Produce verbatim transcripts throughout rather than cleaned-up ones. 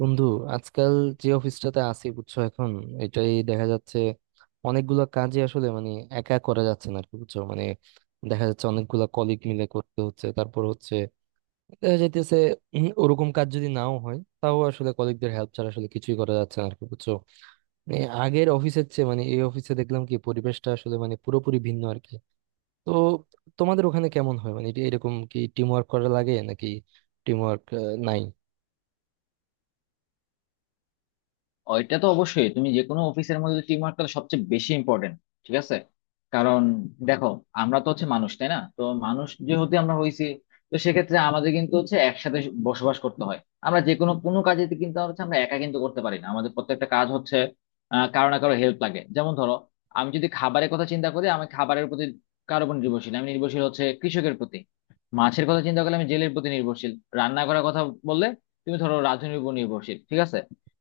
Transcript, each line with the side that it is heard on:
right: বন্ধু, আজকাল যে অফিসটাতে আছি বুঝছো, এখন এটাই দেখা যাচ্ছে অনেকগুলো কাজই আসলে মানে একা করা যাচ্ছে না আর কি, বুঝছো। মানে দেখা যাচ্ছে অনেকগুলো কলিগ মিলে করতে হচ্ছে, তারপর হচ্ছে দেখা যাইতেছে উম, ওরকম কাজ যদি নাও হয় তাও আসলে কলিগদের হেল্প ছাড়া আসলে কিছুই করা যাচ্ছে না আর কি, বুঝছো। মানে আগের অফিসের চেয়ে মানে এই অফিসে দেখলাম কি পরিবেশটা আসলে মানে পুরোপুরি ভিন্ন আর কি। তো তোমাদের ওখানে কেমন হয়, মানে এটা এরকম কি টিম ওয়ার্ক করা লাগে নাকি টিম ওয়ার্ক নাই?
left: ওইটা তো অবশ্যই। তুমি যে কোনো অফিসের মধ্যে টিম ওয়ার্কটা সবচেয়ে বেশি ইম্পর্টেন্ট। ঠিক আছে, কারণ দেখো, আমরা তো হচ্ছে মানুষ, তাই না? তো মানুষ যেহেতু আমরা হইছি, তো সেক্ষেত্রে আমাদের কিন্তু হচ্ছে একসাথে বসবাস করতে হয়। আমরা যে কোনো কোনো কাজে কিন্তু হচ্ছে আমরা একা কিন্তু করতে পারি না। আমাদের প্রত্যেকটা কাজ হচ্ছে আহ কারো না কারো হেল্প লাগে। যেমন ধরো, আমি যদি খাবারের কথা চিন্তা করি, আমি খাবারের প্রতি কারো উপর নির্ভরশীল। আমি নির্ভরশীল হচ্ছে কৃষকের প্রতি। মাছের কথা চিন্তা করলে আমি জেলের প্রতি নির্ভরশীল। রান্না করার কথা বললে তুমি ধরো রাঁধুনির উপর নির্ভরশীল। ঠিক আছে,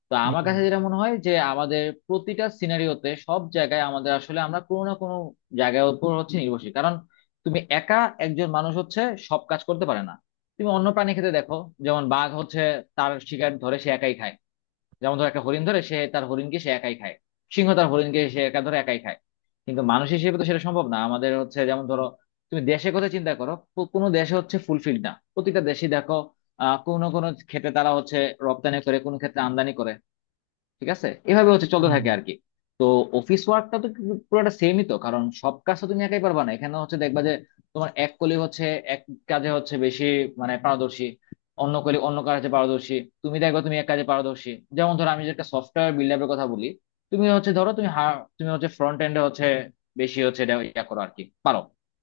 left: তো আমার
right: হুম।
left: কাছে যেটা মনে হয় যে আমাদের প্রতিটা সিনারিওতে সব জায়গায় আমাদের আসলে আমরা কোনো না কোনো জায়গার উপর হচ্ছে নির্ভরশীল। কারণ তুমি একা একজন মানুষ হচ্ছে সব কাজ করতে পারে না। তুমি অন্য প্রাণী ক্ষেত্রে দেখো, যেমন বাঘ হচ্ছে তার শিকার ধরে সে একাই খায়। যেমন ধর, একটা হরিণ ধরে সে তার হরিণকে সে একাই খায়। সিংহ তার হরিণকে সে একা ধরে একাই খায়। কিন্তু মানুষ হিসেবে তো সেটা সম্ভব না। আমাদের হচ্ছে যেমন ধরো, তুমি দেশের কথা চিন্তা করো, কো- কোনো দেশে হচ্ছে ফুলফিল না, প্রতিটা দেশে দেখো আহ কোনো না কোনো ক্ষেত্রে তারা হচ্ছে রপ্তানি করে, কোনো ক্ষেত্রে আমদানি করে। ঠিক আছে, এভাবে হচ্ছে চলতে
right: হুম।
left: থাকে আর কি। তো অফিস ওয়ার্কটা তো কিন্তু পুরোটা সেমই তো। কারণ সব কাজ তো তুমি একাই পারবা না। এখানে হচ্ছে দেখবা যে তোমার এক কলিগ হচ্ছে এক কাজে হচ্ছে বেশি মানে পারদর্শী, অন্য কলিগ অন্য কাজে পারদর্শী। তুমি দেখবা তুমি এক কাজে পারদর্শী। যেমন ধরো, আমি যে একটা সফটওয়্যার বিল্ড আপের কথা বলি, তুমি হচ্ছে ধরো তুমি হা- তুমি হচ্ছে ফ্রন্ট এন্ডে হচ্ছে বেশি হচ্ছে এটা ইয়া করো আর কি, পারো।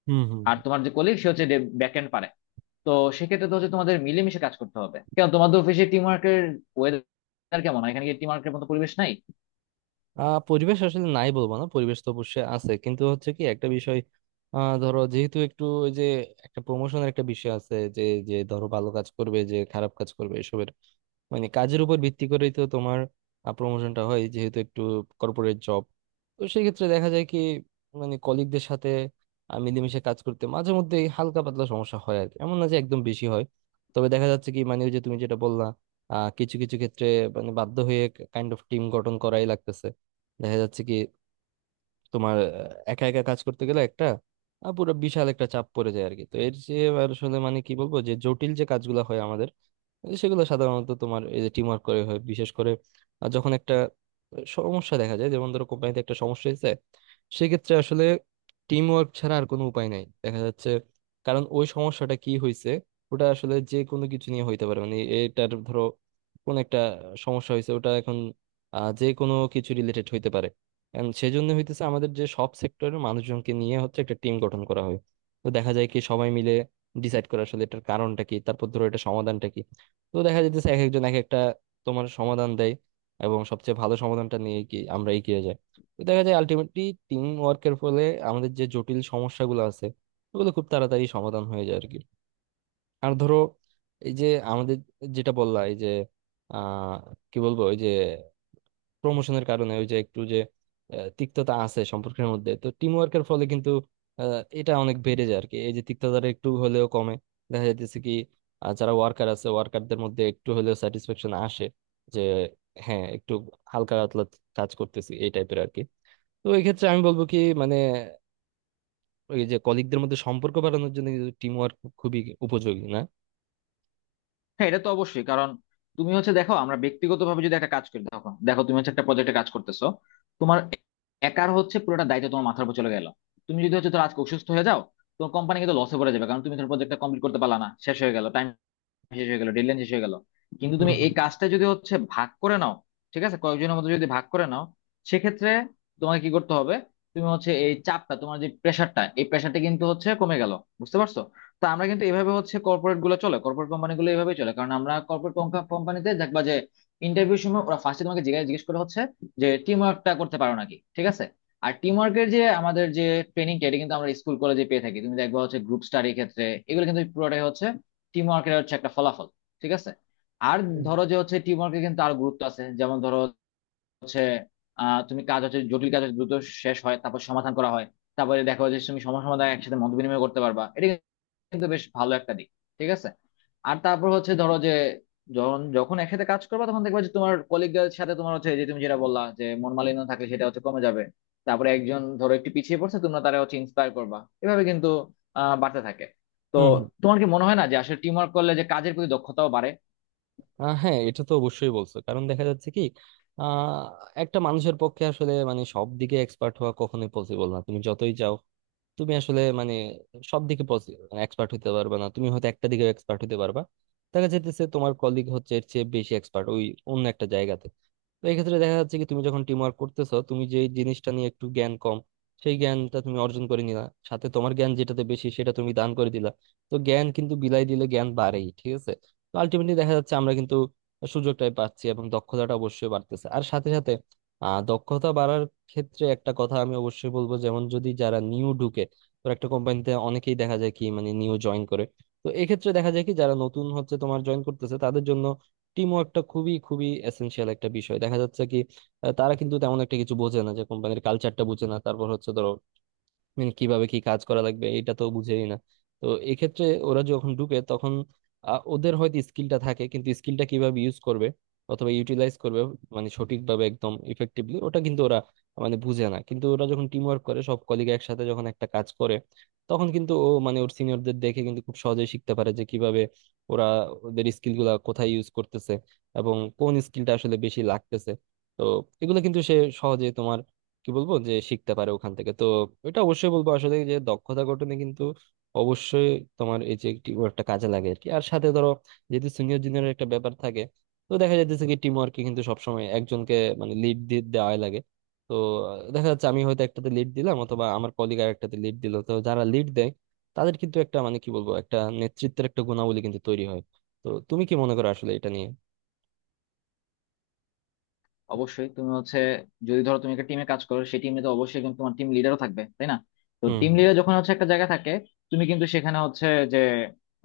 right: হুম। হুম।
left: আর
right: হুম।
left: তোমার যে কলিগ সে হচ্ছে ব্যাক এন্ড পারে। তো সেক্ষেত্রে তো হচ্ছে তোমাদের মিলেমিশে কাজ করতে হবে। কেন, তোমাদের অফিসে টিম ওয়ার্কের ওয়েদার কেমন? এখানে কি টিম ওয়ার্কের মতো পরিবেশ নাই?
right: আহ পরিবেশ আসলে নাই বলবো না, পরিবেশ তো অবশ্যই আছে, কিন্তু হচ্ছে কি একটা বিষয়, আহ ধরো যেহেতু একটু ওই যে একটা প্রমোশনের একটা বিষয় আছে যে, যে ধরো ভালো কাজ করবে যে খারাপ কাজ করবে এসবের, মানে কাজের উপর ভিত্তি করেই তো তোমার প্রমোশনটা হয়, যেহেতু একটু কর্পোরেট জব। তো সেই ক্ষেত্রে দেখা যায় কি মানে কলিগদের সাথে আহ, মিলেমিশে কাজ করতে মাঝে মধ্যে হালকা পাতলা সমস্যা হয় আর কি, এমন না যে একদম বেশি হয়। তবে দেখা যাচ্ছে কি, মানে ওই যে তুমি যেটা বললা, আহ কিছু কিছু ক্ষেত্রে মানে বাধ্য হয়ে কাইন্ড অফ টিম গঠন করাই লাগতেছে। দেখা যাচ্ছে কি তোমার আহ, একা একা কাজ করতে গেলে একটা আহ, পুরো বিশাল একটা চাপ পড়ে যায় আর কি। তো এর যে আসলে মানে কি বলবো, যে জটিল যে কাজগুলো হয় আমাদের এই সেগুলো সাধারণত তোমার এই যে টিম ওয়ার্ক করে হয়, বিশেষ করে আহ, যখন একটা সমস্যা দেখা যায়, যেমন ধরো কোম্পানিতে একটা সমস্যা হয়েছে, সেক্ষেত্রে আসলে টিম ওয়ার্ক ছাড়া আর কোনো উপায় নাই দেখা যাচ্ছে। কারণ ওই সমস্যাটা কি হয়েছে ওটা আসলে যে কোনো কিছু নিয়ে হইতে পারে, মানে এটার ধরো কোন একটা সমস্যা হয়েছে, ওটা এখন আহ, যে কোনো কিছু রিলেটেড হইতে পারে। And সেজন্য হইতেছে আমাদের যে সব সেক্টরের মানুষজনকে নিয়ে হচ্ছে একটা টিম গঠন করা হয়। তো দেখা যায় কি সবাই মিলে ডিসাইড করা আসলে এটার কারণটা কি, তারপর ধরো এটা সমাধানটা কি। তো দেখা যাইতেছে এক একজন এক একটা তোমার সমাধান দেয়, এবং সবচেয়ে ভালো সমাধানটা নিয়ে কি আমরা এগিয়ে যাই। তো দেখা যায় আলটিমেটলি টিম ওয়ার্কের ফলে আমাদের যে জটিল সমস্যাগুলো আছে ওগুলো খুব তাড়াতাড়ি সমাধান হয়ে যায় আর কি। আর ধরো এই যে আমাদের যেটা বললা এই যে, আহ কি বলবো, ওই যে প্রমোশনের কারণে ওই যে একটু যে আহ, তিক্ততা আছে সম্পর্কের মধ্যে, তো টিম ওয়ার্কের ফলে কিন্তু আহ, এটা অনেক বেড়ে যায় আর কি, এই যে তিক্ততাটা একটু হলেও কমে। দেখা যাইতেছে কি আহ, যারা ওয়ার্কার আছে ওয়ার্কারদের মধ্যে একটু হলেও স্যাটিসফ্যাকশন আসে যে হ্যাঁ একটু হালকা পাতলা কাজ করতেছি এই টাইপের আর কি। তো এই ক্ষেত্রে আমি বলবো কি, মানে ওই যে কলিগদের মধ্যে সম্পর্ক বাড়ানোর জন্য কিন্তু টিম ওয়ার্ক খুবই উপযোগী, না?
left: হ্যাঁ, এটা তো অবশ্যই। কারণ তুমি হচ্ছে দেখো, আমরা ব্যক্তিগতভাবে যদি একটা কাজ করি, তখন দেখো তুমি হচ্ছে একটা প্রজেক্টে কাজ করতেছো, তোমার একার হচ্ছে পুরোটা দায়িত্ব তোমার মাথার উপর চলে গেল। তুমি যদি হচ্ছে ধরো আজকে অসুস্থ হয়ে যাও, তোমার কোম্পানি কিন্তু লসে পড়ে যাবে, কারণ তুমি তোমার প্রজেক্টটা কমপ্লিট করতে পারলা না, শেষ হয়ে গেল টাইম, শেষ হয়ে গেল ডেডলাইন, শেষ হয়ে গেল। কিন্তু তুমি এই
right: হুম।
left: কাজটা যদি হচ্ছে ভাগ করে নাও, ঠিক আছে, কয়েকজনের মধ্যে যদি ভাগ করে নাও, সেক্ষেত্রে তোমাকে কি করতে হবে, তুমি হচ্ছে এই চাপটা, তোমার যে প্রেশারটা, এই প্রেশারটা কিন্তু হচ্ছে কমে গেল। বুঝতে পারছো? তো আমরা কিন্তু এভাবে হচ্ছে কর্পোরেট গুলো চলে, কর্পোরেট কোম্পানি গুলো এভাবে চলে। কারণ আমরা কর্পোরেট কোম্পানিতে দেখবা যে ইন্টারভিউ সময় ওরা ফার্স্টে তোমাকে জিজ্ঞাসা জিজ্ঞেস করে হচ্ছে যে টিম ওয়ার্কটা করতে পারো নাকি। ঠিক আছে, আর টিম ওয়ার্কের যে আমাদের যে ট্রেনিংটা, এটা কিন্তু আমরা স্কুল কলেজে পেয়ে থাকি। তুমি দেখবা হচ্ছে গ্রুপ স্টাডির ক্ষেত্রে এগুলো কিন্তু পুরোটাই হচ্ছে টিম ওয়ার্কের হচ্ছে একটা ফলাফল। ঠিক আছে, আর
right: হুম।
left: ধরো যে হচ্ছে টিম ওয়ার্কের কিন্তু আরো গুরুত্ব আছে। যেমন ধরো হচ্ছে, আহ তুমি কাজ হচ্ছে, জটিল কাজ হচ্ছে দ্রুত শেষ হয়, তারপর সমাধান করা হয়। তারপরে দেখো যে তুমি সমস্যা সমাধান একসাথে মত বিনিময় করতে পারবা, এটা কিন্তু বেশ ভালো একটা দিক। ঠিক আছে, আর তারপর হচ্ছে ধরো যে যখন যখন একসাথে কাজ করবে, তখন দেখবে যে তোমার কলিগদের সাথে তোমার হচ্ছে, এই যে তুমি যেটা বললা যে মন মালিন্য থাকলে, সেটা হচ্ছে কমে যাবে। তারপরে একজন ধরো একটু পিছিয়ে পড়ছে, তোমরা তারা হচ্ছে ইন্সপায়ার করবা। এভাবে কিন্তু আহ বাড়তে থাকে। তো
right: হুম হুম
left: তোমার কি মনে হয় না যে আসলে টিম ওয়ার্ক করলে যে কাজের প্রতি দক্ষতাও বাড়ে?
right: আহ হ্যাঁ, এটা তো অবশ্যই বলছো, কারণ দেখা যাচ্ছে কি আহ একটা মানুষের পক্ষে আসলে মানে সব দিকে এক্সপার্ট হওয়া কখনোই পসিবল না, তুমি যতই চাও তুমি আসলে মানে সব দিকে এক্সপার্ট হতে পারবে না, তুমি হয়তো একটা দিকে এক্সপার্ট হতে পারবা। দেখা যাইতেছে তোমার কলিগ হচ্ছে এর চেয়ে বেশি এক্সপার্ট ওই অন্য একটা জায়গাতে। তো এই ক্ষেত্রে দেখা যাচ্ছে কি তুমি যখন টিম ওয়ার্ক করতেছো তুমি যে জিনিসটা নিয়ে একটু জ্ঞান কম সেই জ্ঞানটা তুমি অর্জন করে নিলা, সাথে তোমার জ্ঞান যেটাতে বেশি সেটা তুমি দান করে দিলা। তো জ্ঞান কিন্তু বিলাই দিলে জ্ঞান বাড়েই, ঠিক আছে। তো আলটিমেটলি দেখা যাচ্ছে আমরা কিন্তু সুযোগটাই পাচ্ছি এবং দক্ষতাটা অবশ্যই বাড়তেছে। আর সাথে সাথে আহ দক্ষতা বাড়ার ক্ষেত্রে একটা কথা আমি অবশ্যই বলবো, যেমন যদি যারা নিউ ঢুকে, তো একটা কোম্পানিতে অনেকেই দেখা যায় কি মানে নিউ জয়েন করে। তো এক্ষেত্রে দেখা যায় কি যারা নতুন হচ্ছে তোমার জয়েন করতেছে তাদের জন্য টিম ওয়ার্কটা খুবই খুবই এসেনশিয়াল একটা বিষয়। দেখা যাচ্ছে কি আহ, তারা কিন্তু তেমন একটা কিছু বোঝে না, যে কোম্পানির কালচারটা বোঝে না, তারপর হচ্ছে ধরো মানে কিভাবে কি কাজ করা লাগবে এটা তো বুঝেই না। তো এক্ষেত্রে ওরা যখন ঢুকে তখন আহ, ওদের হয়তো স্কিলটা থাকে কিন্তু স্কিলটা কিভাবে ইউজ করবে অথবা ইউটিলাইজ করবে, মানে সঠিকভাবে একদম ইফেক্টিভলি ওটা কিন্তু ওরা মানে বুঝে না। কিন্তু ওরা যখন টিম ওয়ার্ক করে সব কলিগ একসাথে যখন একটা কাজ করে তখন কিন্তু ও মানে ওর সিনিয়রদের দেখে কিন্তু খুব সহজেই শিখতে পারে যে কিভাবে ওরা ওদের স্কিল গুলা কোথায় ইউজ করতেছে এবং কোন স্কিলটা আসলে বেশি লাগতেছে। তো এগুলো কিন্তু সে সহজে তোমার কি বলবো যে শিখতে পারে ওখান থেকে। তো এটা অবশ্যই বলবো আসলে যে দক্ষতা গঠনে কিন্তু অবশ্যই তোমার এই যে টিম ওয়ার্কটা কাজে লাগে আর কি। আর সাথে ধরো যেহেতু সিনিয়র জুনিয়রের একটা ব্যাপার থাকে, তো দেখা যাইতেছে কি টিম ওয়ার্কে কিন্তু সবসময় একজনকে মানে লিড দিয়ে দেওয়াই লাগে। তো আহ, দেখা যাচ্ছে আমি হয়তো একটাতে লিড দিলাম অথবা আমার কলিগ আর একটাতে লিড দিল। তো যারা লিড দেয় তাদের কিন্তু একটা মানে কি বলবো, একটা নেতৃত্বের একটা গুণাবলী কিন্তু তৈরি হয়। তো তুমি কি মনে করো আসলে এটা নিয়ে?
left: অবশ্যই। তুমি হচ্ছে যদি ধরো তুমি একটা টিমে কাজ করো, সেই টিমে তো অবশ্যই কিন্তু তোমার টিম লিডারও থাকবে, তাই না? তো
right: হুম।
left: টিম
right: হুম।
left: লিডার যখন হচ্ছে একটা জায়গায় থাকে, তুমি কিন্তু সেখানে হচ্ছে যে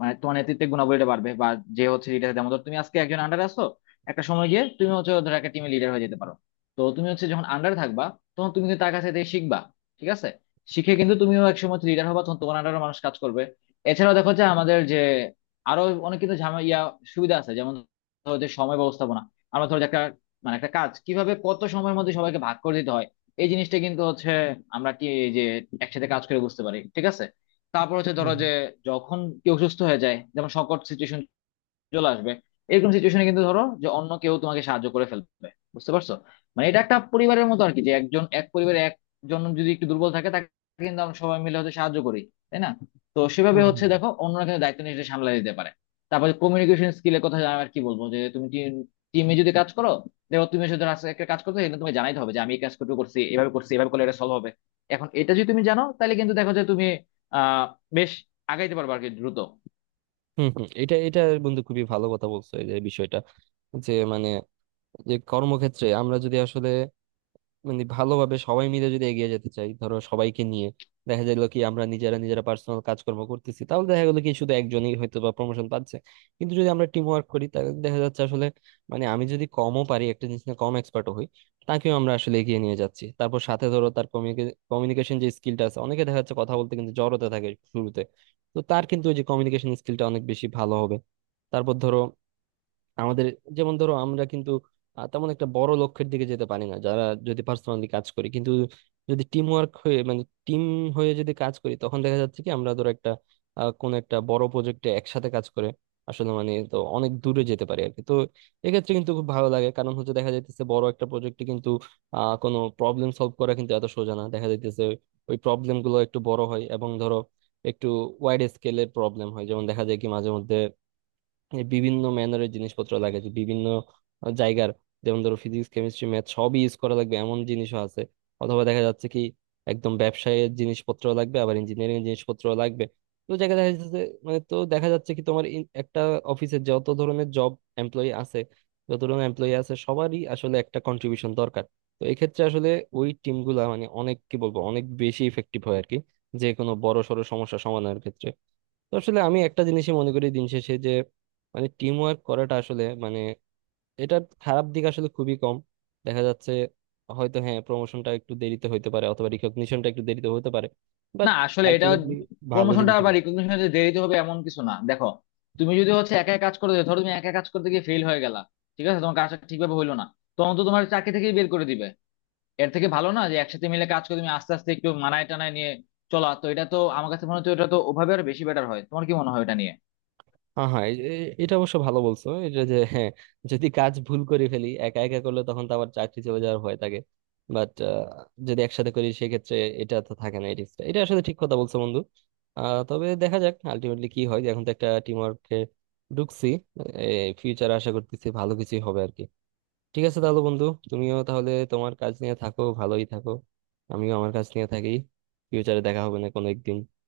left: মানে তোমার নেতৃত্বের গুণাবলীটা বাড়বে। বা যে হচ্ছে লিডার, যেমন ধরো তুমি আজকে একজন আন্ডার আছো, একটা সময় গিয়ে তুমি হচ্ছে ধরো একটা টিমে লিডার হয়ে যেতে পারো। তো তুমি হচ্ছে যখন আন্ডার থাকবা, তখন তুমি কিন্তু তার কাছে থেকে শিখবা। ঠিক আছে, শিখে কিন্তু তুমিও এক সময় লিডার হবা, তখন তোমার আন্ডারও মানুষ কাজ করবে। এছাড়াও দেখো যে আমাদের যে আরো অনেক কিন্তু ঝামেলা ইয়া সুবিধা আছে। যেমন ধরো যে সময় ব্যবস্থাপনা, আমরা ধরো যে একটা মানে একটা কাজ কিভাবে কত সময়ের মধ্যে সবাইকে ভাগ করে দিতে হয়, এই জিনিসটা কিন্তু হচ্ছে আমরা কি এই যে একসাথে কাজ করে বুঝতে পারি। ঠিক আছে, তারপর হচ্ছে
right: হুম।
left: ধরো
right: হুম।
left: যে যখন কেউ সুস্থ হয়ে যায়, যেমন সংকট সিচুয়েশন চলে আসবে, এরকম সিচুয়েশনে কিন্তু ধরো যে অন্য কেউ তোমাকে সাহায্য করে ফেলবে। বুঝতে পারছো? মানে এটা একটা পরিবারের মতো আর কি, যে একজন, এক পরিবারে একজন যদি একটু দুর্বল থাকে, তাকে কিন্তু আমরা সবাই মিলে হচ্ছে সাহায্য করি, তাই না? তো
right: হুম।
left: সেভাবে হচ্ছে
right: হুম।
left: দেখো, অন্যরা কিন্তু দায়িত্ব নিয়ে সেটা সামলাই দিতে পারে। তারপরে কমিউনিকেশন স্কিলের কথা আমি আর কি বলবো, যে তুমি টিমে যদি কাজ করো, দেখো তুমি এসে ধরো আজকে একটা কাজ করতে কিন্তু তোমাকে জানাইতে হবে যে আমি এই কাজটুকু করছি, এভাবে করছি, এভাবে করলে এটা সলভ হবে। এখন এটা যদি তুমি জানো, তাহলে কিন্তু দেখো যে তুমি আহ বেশ আগাইতে পারবে আর কি, দ্রুত।
right: হম, হম, এটা, এটা বন্ধু খুবই ভালো কথা বলছো। এই যে বিষয়টা, যে মানে যে কর্মক্ষেত্রে আমরা যদি আসলে মানে ভালোভাবে সবাই মিলে যদি এগিয়ে যেতে চাই ধরো সবাইকে নিয়ে, দেখা গেল কি আমরা নিজেরা নিজেরা পার্সোনাল কাজকর্ম করতেছি তাহলে দেখা গেলো কি শুধু একজনই হয়তো বা প্রমোশন পাচ্ছে। কিন্তু যদি আমরা টিম ওয়ার্ক করি তাহলে দেখা যাচ্ছে আসলে মানে আমি যদি কমও পারি একটা জিনিস নিয়ে কম এক্সপার্টও হই, তাকেও আমরা আসলে এগিয়ে নিয়ে যাচ্ছি। তারপর সাথে ধরো তার কমিউনিকেশন যে স্কিলটা আছে, অনেকে দেখা যাচ্ছে কথা বলতে কিন্তু জড়তা থাকে শুরুতে, তো তার কিন্তু ওই যে কমিউনিকেশন স্কিলটা অনেক বেশি ভালো হবে। তারপর ধরো আমাদের যেমন ধরো আমরা কিন্তু আহ, তেমন একটা বড় লক্ষ্যের দিকে যেতে পারি না যারা যদি পার্সোনালি কাজ করি। কিন্তু যদি টিম ওয়ার্ক হয়ে মানে টিম হয়ে যদি কাজ করি তখন দেখা যাচ্ছে কি আমরা ধরো একটা আহ, কোনো একটা বড় প্রজেক্টে একসাথে কাজ করে আসলে মানে তো অনেক দূরে যেতে পারি আর কি। তো এক্ষেত্রে কিন্তু খুব ভালো লাগে কারণ হচ্ছে দেখা যাইতেছে বড় একটা প্রজেক্টে কিন্তু আহ কোনো প্রবলেম সলভ করা কিন্তু এত সোজা না। দেখা যাইতেছে ওই প্রবলেম গুলো একটু বড় হয় এবং ধরো একটু ওয়াইড স্কেলের প্রবলেম হয়, যেমন দেখা যায় কি মাঝে মধ্যে যে বিভিন্ন ম্যানারের জিনিসপত্র লাগে, যে বিভিন্ন জায়গার যেমন ধরো ফিজিক্স কেমিস্ট্রি ম্যাথ সবই ইউজ করা লাগবে এমন জিনিসও আছে, অথবা দেখা যাচ্ছে কি একদম ব্যবসায়ের জিনিসপত্র লাগবে, আবার ইঞ্জিনিয়ারিং জিনিসপত্র লাগবে। তো দেখা দেখা যাচ্ছে যে- মানে তো দেখা যাচ্ছে কি তোমার in- একটা অফিসে যত ধরনের জব এমপ্লয়ি আছে, যত ধরনের এমপ্লয়ি আছে সবারই আসলে একটা কন্ট্রিবিউশন দরকার। তো এক্ষেত্রে আসলে ওই টিমগুলা মানে অনেক কি বলবো অনেক বেশি ইফেক্টিভ হয় আর কি, যে কোনো বড় সড়ো সমস্যা সমাধানের ক্ষেত্রে। তো আসলে আমি একটা জিনিসই মনে করি দিন শেষে যে মানে টিম ওয়ার্ক করাটা আসলে মানে এটার খারাপ দিক আসলে খুবই কম দেখা যাচ্ছে। হয়তো হ্যাঁ প্রমোশনটা একটু দেরিতে হইতে পারে অথবা রিকগনিশনটা একটু দেরিতে হতে পারে,
left: না,
right: বাট
left: আসলে এটা
right: আলটিমেটলি ভালো
left: প্রমোশনটা
right: জিনিস।
left: বা রিকগনিশনটা দেরিতে হবে এমন কিছু না। দেখো, তুমি যদি হচ্ছে একা কাজ করতে যাও, ধরো তুমি একা কাজ করতে গিয়ে ফেল হয়ে গেলা, ঠিক আছে, তোমার কাজটা ঠিকভাবে হইলো না, তখন তো তোমার চাকরি থেকেই বের করে দিবে। এর থেকে ভালো না যে একসাথে মিলে কাজ করে তুমি আস্তে আস্তে একটু মানায় টানায় নিয়ে চলা? তো এটা তো আমার কাছে মনে হচ্ছে এটা তো ওভাবে আর বেশি বেটার হয়। তোমার কি মনে হয় এটা নিয়ে?
right: হ্যাঁ, হ্যাঁ, এ- এ- এটা অবশ্য ভালো বলছো, এটা যে হ্যাঁ, যদি কাজ ভুল করে ফেলি একা একা করলে তখন তো আবার চাকরি চলে যাওয়ার ভয় থাকে, বাট যদি একসাথে করি সেক্ষেত্রে এটা তো থাকে না এই রিস্কটা। এটা আসলে ঠিক কথা বলছো বন্ধু। আহ, তবে দেখা যাক আলটিমেটলি কি হয়, এখন তো একটা টিম ওয়ার্কে ঢুকছি, ফিউচার আশা করতেছি ভালো কিছুই হবে আর কি। ঠিক আছে তাহলে বন্ধু, তুমিও তাহলে তোমার কাজ নিয়ে থাকো, ভালোই থাকো, আমিও আমার কাজ নিয়ে থাকি। ফিউচারে দেখা হবে না কোনো একদিন।